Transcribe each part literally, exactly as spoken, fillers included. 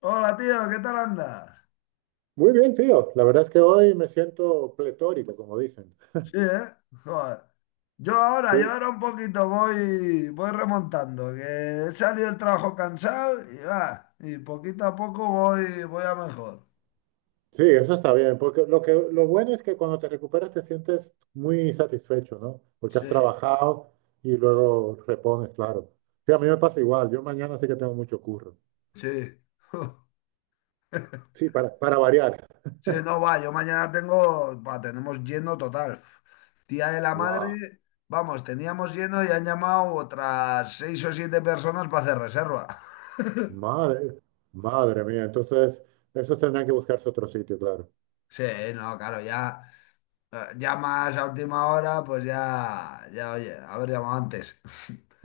Hola tío, ¿qué tal andas? Muy bien, tío. La verdad es que hoy me siento pletórico, como dicen. Sí, ¿eh? Joder. Yo ahora, yo Sí, ahora un poquito voy, voy remontando, que he salido del trabajo cansado y va, y poquito a poco voy, voy a mejor. sí, eso está bien, porque lo que, lo bueno es que cuando te recuperas te sientes muy satisfecho, ¿no? Porque has Sí, trabajado y luego repones, claro. Sí, a mí me pasa igual. Yo mañana sí que tengo mucho curro. sí. Sí, para, para variar. Sí, no va, yo mañana tengo, va, tenemos lleno total. Tía de la ¡Guau! madre, vamos, teníamos lleno y han llamado otras seis o siete personas para hacer reserva. Madre, madre mía. Entonces, esos tendrán que buscarse otro sitio, claro. Sí, no, claro, ya. eh, llamas a última hora, pues ya, ya, oye, haber llamado antes.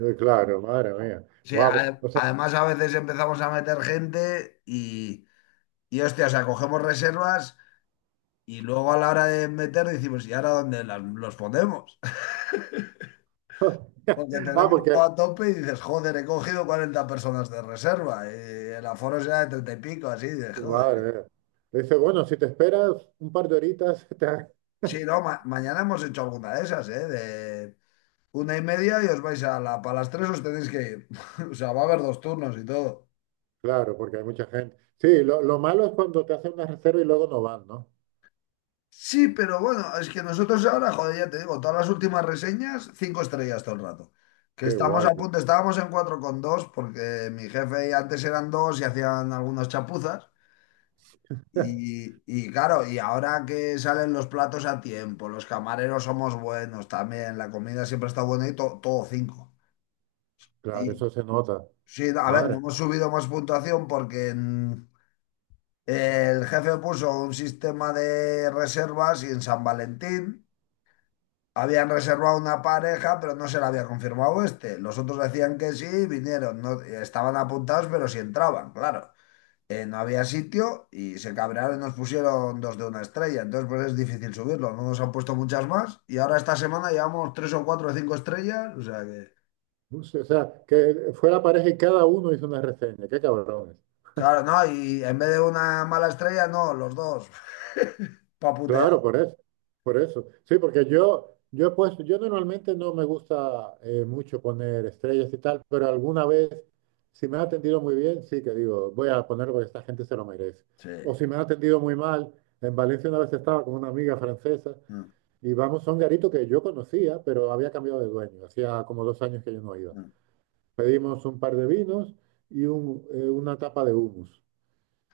Eh, Claro, madre mía. Sí, Guau, a- o sea, además a veces empezamos a meter gente y, y hostia, o sea, cogemos reservas y luego a la hora de meter decimos, ¿y ahora dónde las- los ponemos? Porque ah, tenemos porque todo a tope y dices, joder, he cogido cuarenta personas de reserva y el aforo será de treinta y pico, así, de Vale. joder. vale. Le dice, bueno, si te esperas un par de horitas, te ha-". Sí, no, ma- mañana hemos hecho alguna de esas, ¿eh? De una y media y os vais a la, para las tres os tenéis que ir. O sea, va a haber dos turnos y todo. Claro, porque hay mucha gente. Sí, lo, lo malo es cuando te hacen una reserva y luego no van, ¿no? Sí, pero bueno, es que nosotros ahora, joder, ya te digo, todas las últimas reseñas, cinco estrellas todo el rato. Que Qué estamos guay, a tío. punto, estábamos en cuatro coma dos porque mi jefe antes eran dos y hacían algunas chapuzas. Y, y claro, y ahora que salen los platos a tiempo, los camareros somos buenos también, la comida siempre está buena y to- todo cinco. Claro, Y eso se nota. sí, a ver, no Madre. hemos subido más puntuación porque mm, el jefe puso un sistema de reservas y en San Valentín. Habían reservado una pareja, pero no se la había confirmado este. Los otros decían que sí, vinieron, no, estaban apuntados, pero sí entraban, claro. Eh, no había sitio y se cabrearon y nos pusieron dos de una estrella. Entonces, pues es difícil subirlo. No nos han puesto muchas más. Y ahora esta semana llevamos tres o cuatro o cinco estrellas. O sea que, O sea, que fue la pareja y cada uno hizo una reseña. Qué cabrón. claro, no. Y en vez de una mala estrella, no, los dos. Pa' putear. Claro, por eso, por eso. Sí, porque yo, yo he puesto, yo normalmente no me gusta eh, mucho poner estrellas y tal, pero alguna vez, si me ha atendido muy bien, sí que digo, voy a ponerlo porque esta gente se lo merece. O Sí. si me ha atendido muy mal, en Valencia una vez estaba con una amiga francesa Mm, y vamos a un garito que yo conocía, pero había cambiado de dueño, hacía como dos años que yo no iba. mm, Pedimos un par de vinos y un, eh, una tapa de hummus.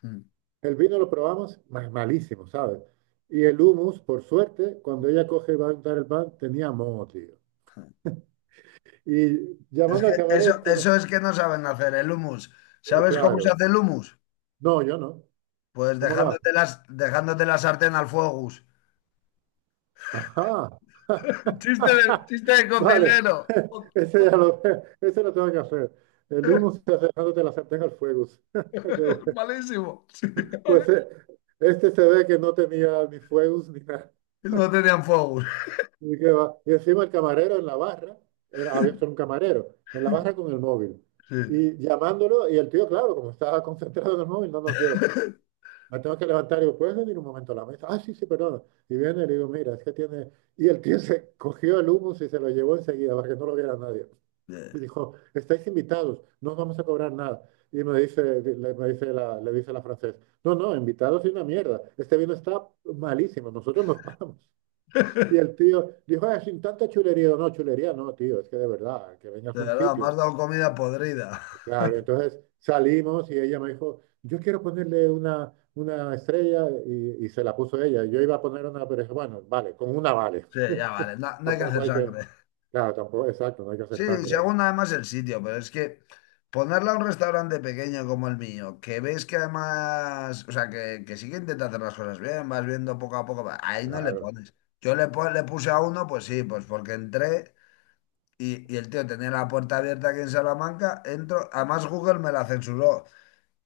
mm. El vino lo probamos ma- malísimo, ¿sabes? Y el hummus, por suerte, cuando ella coge y va a untar el pan, tenía moho, tío. Y Es llamando que al camarero, el eso, cama- eso es que no saben hacer el humus. eh, ¿Sabes cómo se claro. hace el humus? No, yo no. Pues ¿Cómo lo hago? dejándote, las, dejándote la sartén al fuego. Gus. Ajá. Chiste de, chiste de Vale. cocinero. Ese ya lo, ese lo tengo que hacer. El hummus está dejándote la sartén al fuego. Qué bueno. Malísimo. Sí, vale. Pues eh, este se ve que no tenía ni fuegos ni nada. No tenían fuego. Y, que va- y encima el camarero en la barra, era, había solo un camarero, en la barra con el móvil. Sí. Y llamándolo, y el tío, claro, como estaba concentrado en el móvil, no nos ve. Me tengo que levantar y digo, ¿puedes venir un momento a la mesa? Ah, sí, sí, perdón. Y viene y le digo, mira, es que tiene... Y el tío se cogió el humus y se lo llevó enseguida para que no lo viera nadie. De Y dijo, estáis invitados, no os vamos a cobrar nada. Y me dice, le, me dice la, le dice la francesa, no, no, invitados es una mierda. Este vino está malísimo, nosotros nos vamos. Y el tío dijo, "Ah, sin tanta chulería". Digo, no, chulería no, tío, es que de verdad, que vengas a un verdad, me sitio. has dado comida podrida. Claro, entonces salimos y ella me dijo, yo quiero ponerle una, una estrella y, y se la puso ella. Yo iba a poner una, pero dije, bueno, vale, con una vale. Sí, ya vale, no, no hay que Tampoco hacer hay que, sangre. claro, tampoco, exacto, no hay que Sí, hacer sangre, hombre. según además el sitio, pero es que ponerla a un restaurante pequeño como el mío, que ves que además, o sea, que, que sí que intenta hacer las cosas bien, vas viendo poco a poco, ahí no le Claro. pones. Yo le, pon- le puse a uno, pues sí, pues porque entré. Y, y el tío tenía la puerta abierta aquí en Salamanca, entro, además Google me la censuró,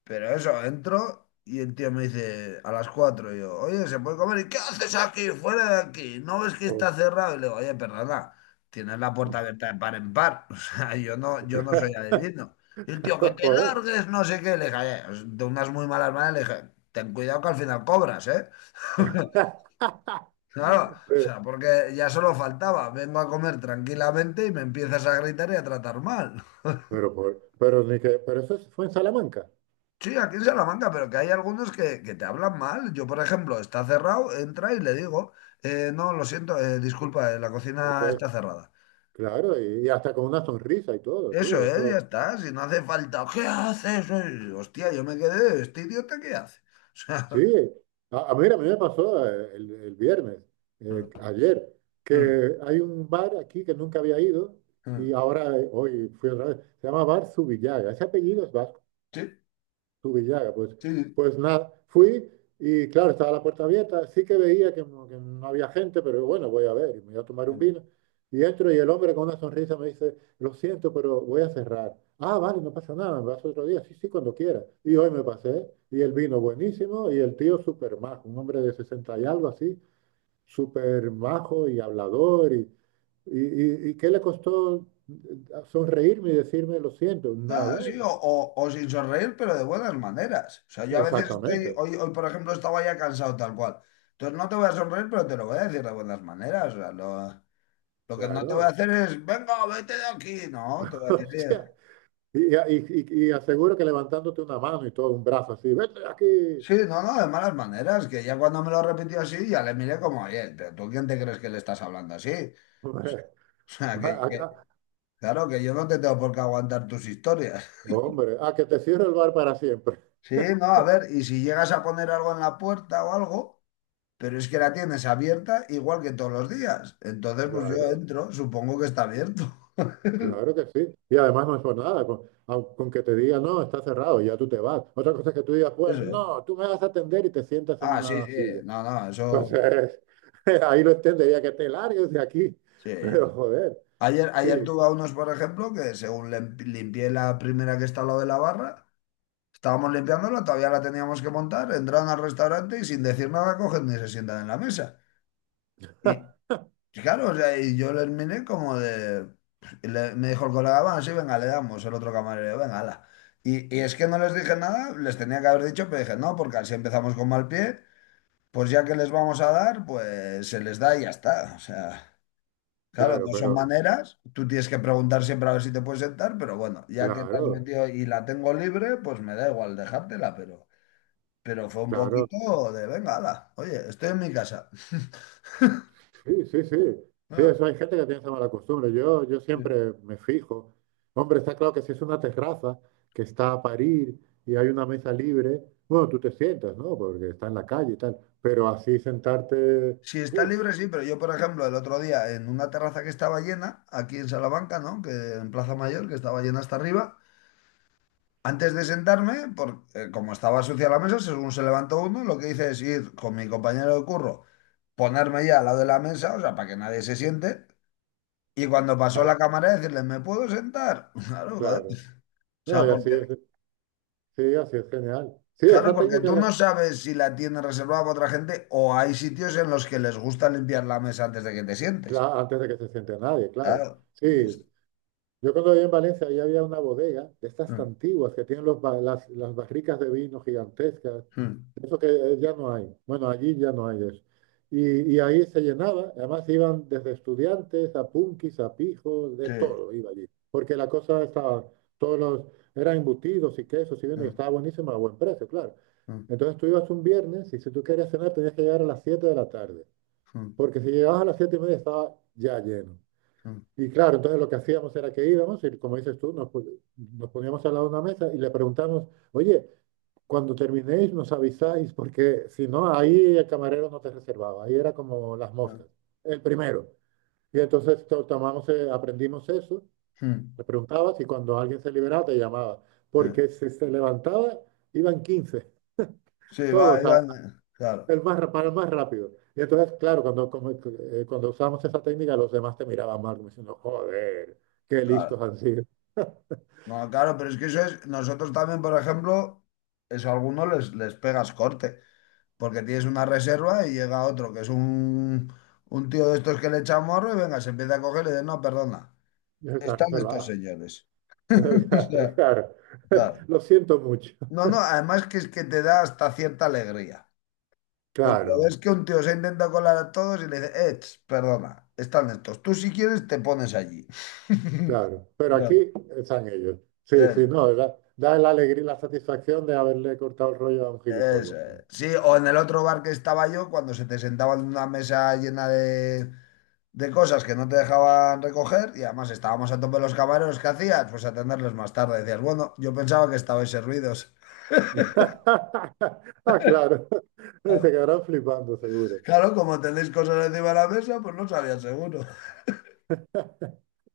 pero eso, entro y el tío me dice a las cuatro y yo, oye, ¿se puede comer? ¿Y qué haces aquí? Fuera de aquí, ¿no ves que Pues, está cerrado? Y le digo, oye, perdona, tienes la puerta abierta de par en par, o sea, yo no, yo no soy adivino. Y el tío, que claro, te joder. largues, no sé qué, le dije, "Oye, de unas muy malas maneras, le dije, ten cuidado que al final cobras, ¿eh? Claro, o Pero, sea, porque ya solo faltaba, vengo a comer tranquilamente y me empiezas a gritar y a tratar mal. pero, por- pero, ni que, pero eso es- fue en Salamanca. Sí, aquí en Salamanca, pero que hay algunos que, que te hablan mal. Yo, por ejemplo, está cerrado, entra y le digo, eh, no, lo siento, eh, disculpa, eh, la cocina Entonces, está cerrada. claro, y, y hasta con una sonrisa y todo, Eso tío. es, ya Eso, está, si no hace falta, ¿qué haces? Eh, Hostia, yo me quedé, este idiota, ¿qué hace? O sea, sí, a, a- mira, a mí me pasó eh, el, el viernes, eh, mm, ayer, mm, que hay un bar aquí que nunca había ido y mm. ahora eh, hoy fui otra vez. Se llama Bar Subillaga. Ese apellido es Sí, tu Villaga. Pues, sí. pues nada, fui y claro, estaba la puerta abierta, sí que veía que, no que no había gente, pero bueno, voy a ver, y me voy a tomar Sí. un Mm. vino. Y entro y el hombre con una sonrisa me dice, lo siento, pero voy a cerrar. Ah, vale, no pasa nada, me vas otro día, sí, sí, cuando quieras. Y hoy me pasé, y el vino buenísimo, y el tío súper majo, un hombre de sesenta y algo así, súper majo y hablador, y, y, y, y ¿qué le costó sonreírme y decirme lo siento? Ah, Nada, sí, o, o- o sin sonreír, pero de buenas maneras. O sea, yo a veces estoy, exactamente, hoy, hoy por ejemplo, estaba ya cansado tal cual. Entonces no te voy a sonreír, pero te lo voy a decir de buenas maneras. O sea, lo- lo que no te voy a claro. hacer es, venga, vete de aquí. No, te voy a decir, Hostia, "Oye, y, y- y- y aseguro que levantándote una mano y todo, un brazo así, vete de aquí. sí, no, no, de malas maneras, que ya cuando me lo repitió así, ya le miré como, oye, pero ¿tú quién te crees que le estás hablando así? Hombre, O sea, va que, que- acá, claro, que yo no te tengo por qué aguantar tus historias. hombre, a que te cierre el bar para siempre. Sí, no, a ver, y si llegas a poner algo en la puerta o algo, pero es que la tienes abierta igual que todos los días. Entonces, pues yo Claro, entro, supongo que está abierto. claro que sí. Y además no es por nada, con, au- con que te diga, no, está cerrado, ya tú te vas. Otra cosa es que tú digas, pues Eso es. no, tú me vas a atender y te sientas en Ah, sí, una sí, silla. no, no, eso, Entonces, ahí lo entendería que te largues de aquí, sí. pero joder, Ayer, ayer sí, tuve a unos, por ejemplo, que según lim- limpié la primera que está al lado de la barra, estábamos limpiándola, todavía la teníamos que montar, entraron al restaurante y sin decir nada cogen y se sientan en la mesa. Y claro, o sea, y yo les miré como de, y le- me dijo el colega, bueno, sí, venga, le damos, el otro camarero, venga, ala. Y, y es que no les dije nada, les tenía que haber dicho, pero dije, no, porque así empezamos con mal pie, pues ya que les vamos a dar, pues se les da y ya está. O sea, claro, claro, no son pero maneras. Tú tienes que preguntar siempre a ver si te puedes sentar, pero bueno, ya que te has claro, metido y la tengo libre, pues me da igual dejártela, pero, pero fue un claro. poquito de, venga, hala, oye, estoy en mi casa. Sí, sí, sí. Sí, Ah, eso hay gente que tiene esa mala costumbre. Yo, yo sí. siempre me fijo. Hombre, está claro que si es una terraza que está a parir y hay una mesa libre, bueno, tú te sientas, ¿no? Porque está en la calle y tal. Pero así sentarte, Si está uff, libre, sí, pero yo, por ejemplo, el otro día en una terraza que estaba llena, aquí en Salamanca, ¿no? Que en Plaza Mayor, que estaba llena hasta arriba. Antes de sentarme, por, eh, como estaba sucia la mesa, según se levantó uno, lo que hice es ir con mi compañero de curro, ponerme ya al lado de la mesa, o sea, para que nadie se siente, y cuando pasó claro. la cámara decirle, ¿me puedo sentar? Claro, joder. O Claro. No, sea, y así porque, es, sí, así es genial. Sí, claro, esa porque técnica, tú la- no sabes si la tienes reservada para otra gente o hay sitios en los que les gusta limpiar la mesa antes de que te sientes. cla- antes de que se siente nadie, claro. Claro. Y es- Sí, yo cuando vivía en Valencia, ahí había una bodega de estas Mm, antiguas que tienen los ba- las, las barricas de vino gigantescas, mm, de eso que eh, ya no hay. Bueno, allí ya no hay eso. Y, y ahí se llenaba, además iban desde estudiantes a punkis, a pijos, de sí. todo iba allí. Porque la cosa estaba, todos los, eran embutidos y quesos y vino, y Mm, estaba buenísima a buen precio, claro. mm, Entonces tú ibas un viernes y si tú querías cenar tenías que llegar a las siete de la tarde, mm, porque si llegabas a las siete y media estaba ya lleno. mm, Y claro, entonces lo que hacíamos era que íbamos y como dices tú, nos, pu- nos poníamos al lado de una mesa y le preguntamos, oye, cuando terminéis nos avisáis, porque si no, ahí el camarero no te reservaba, ahí era como las mm, moscas, el primero. Y entonces to- tomamos, eh, aprendimos eso, mm, le preguntabas y cuando alguien se liberaba te llamaba, porque sí. si se levantaba iban quince Sí, va, todos, iba, a- claro. el más, ra- para el más rápido. Y entonces, claro, cuando, como- eh, cuando usamos esa técnica, los demás te miraban mal, como diciendo, joder, qué listos Claro. han sido. No, claro, pero es que eso es, nosotros también, por ejemplo, eso a algunos les, les pegas corte, porque tienes una reserva y llega otro que es un, un tío de estos que le echa morro y venga, se empieza a coger y le dice, no, perdona, Ya está están estos reservada. señores. O sea, Claro. claro. Lo siento mucho. No, no, además que es que te da hasta cierta alegría, porque ves Claro, que un tío se intenta colar a todos y le dice, "Ech, perdona, están estos, tú si quieres te pones allí. claro. Pero No, aquí están ellos. Sí, sí, eso no, da, da la alegría y la satisfacción de haberle cortado el rollo a un Eso gilipollas. es. Sí, o en el otro bar que estaba yo, cuando se te sentaban en una mesa llena de, de cosas que no te dejaban recoger y además estábamos a tope los camareros, ¿qué hacías? Pues atenderles más tarde. Decías, bueno, yo pensaba que estabais servidos. Ah, claro. Se Claro, quedarán flipando, seguro. claro, como tenéis cosas encima de la mesa, pues no sabía seguro.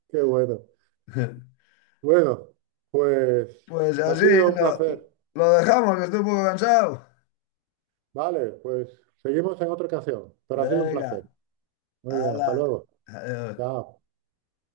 Qué bueno. Bueno, pues Pues ha así, sido un lo, placer. lo dejamos, que estoy un poco cansado. Vale, pues seguimos en otra ocasión, pero ha sido un Venga, placer. Muy bien, hasta hala. luego. Adiós. Chao.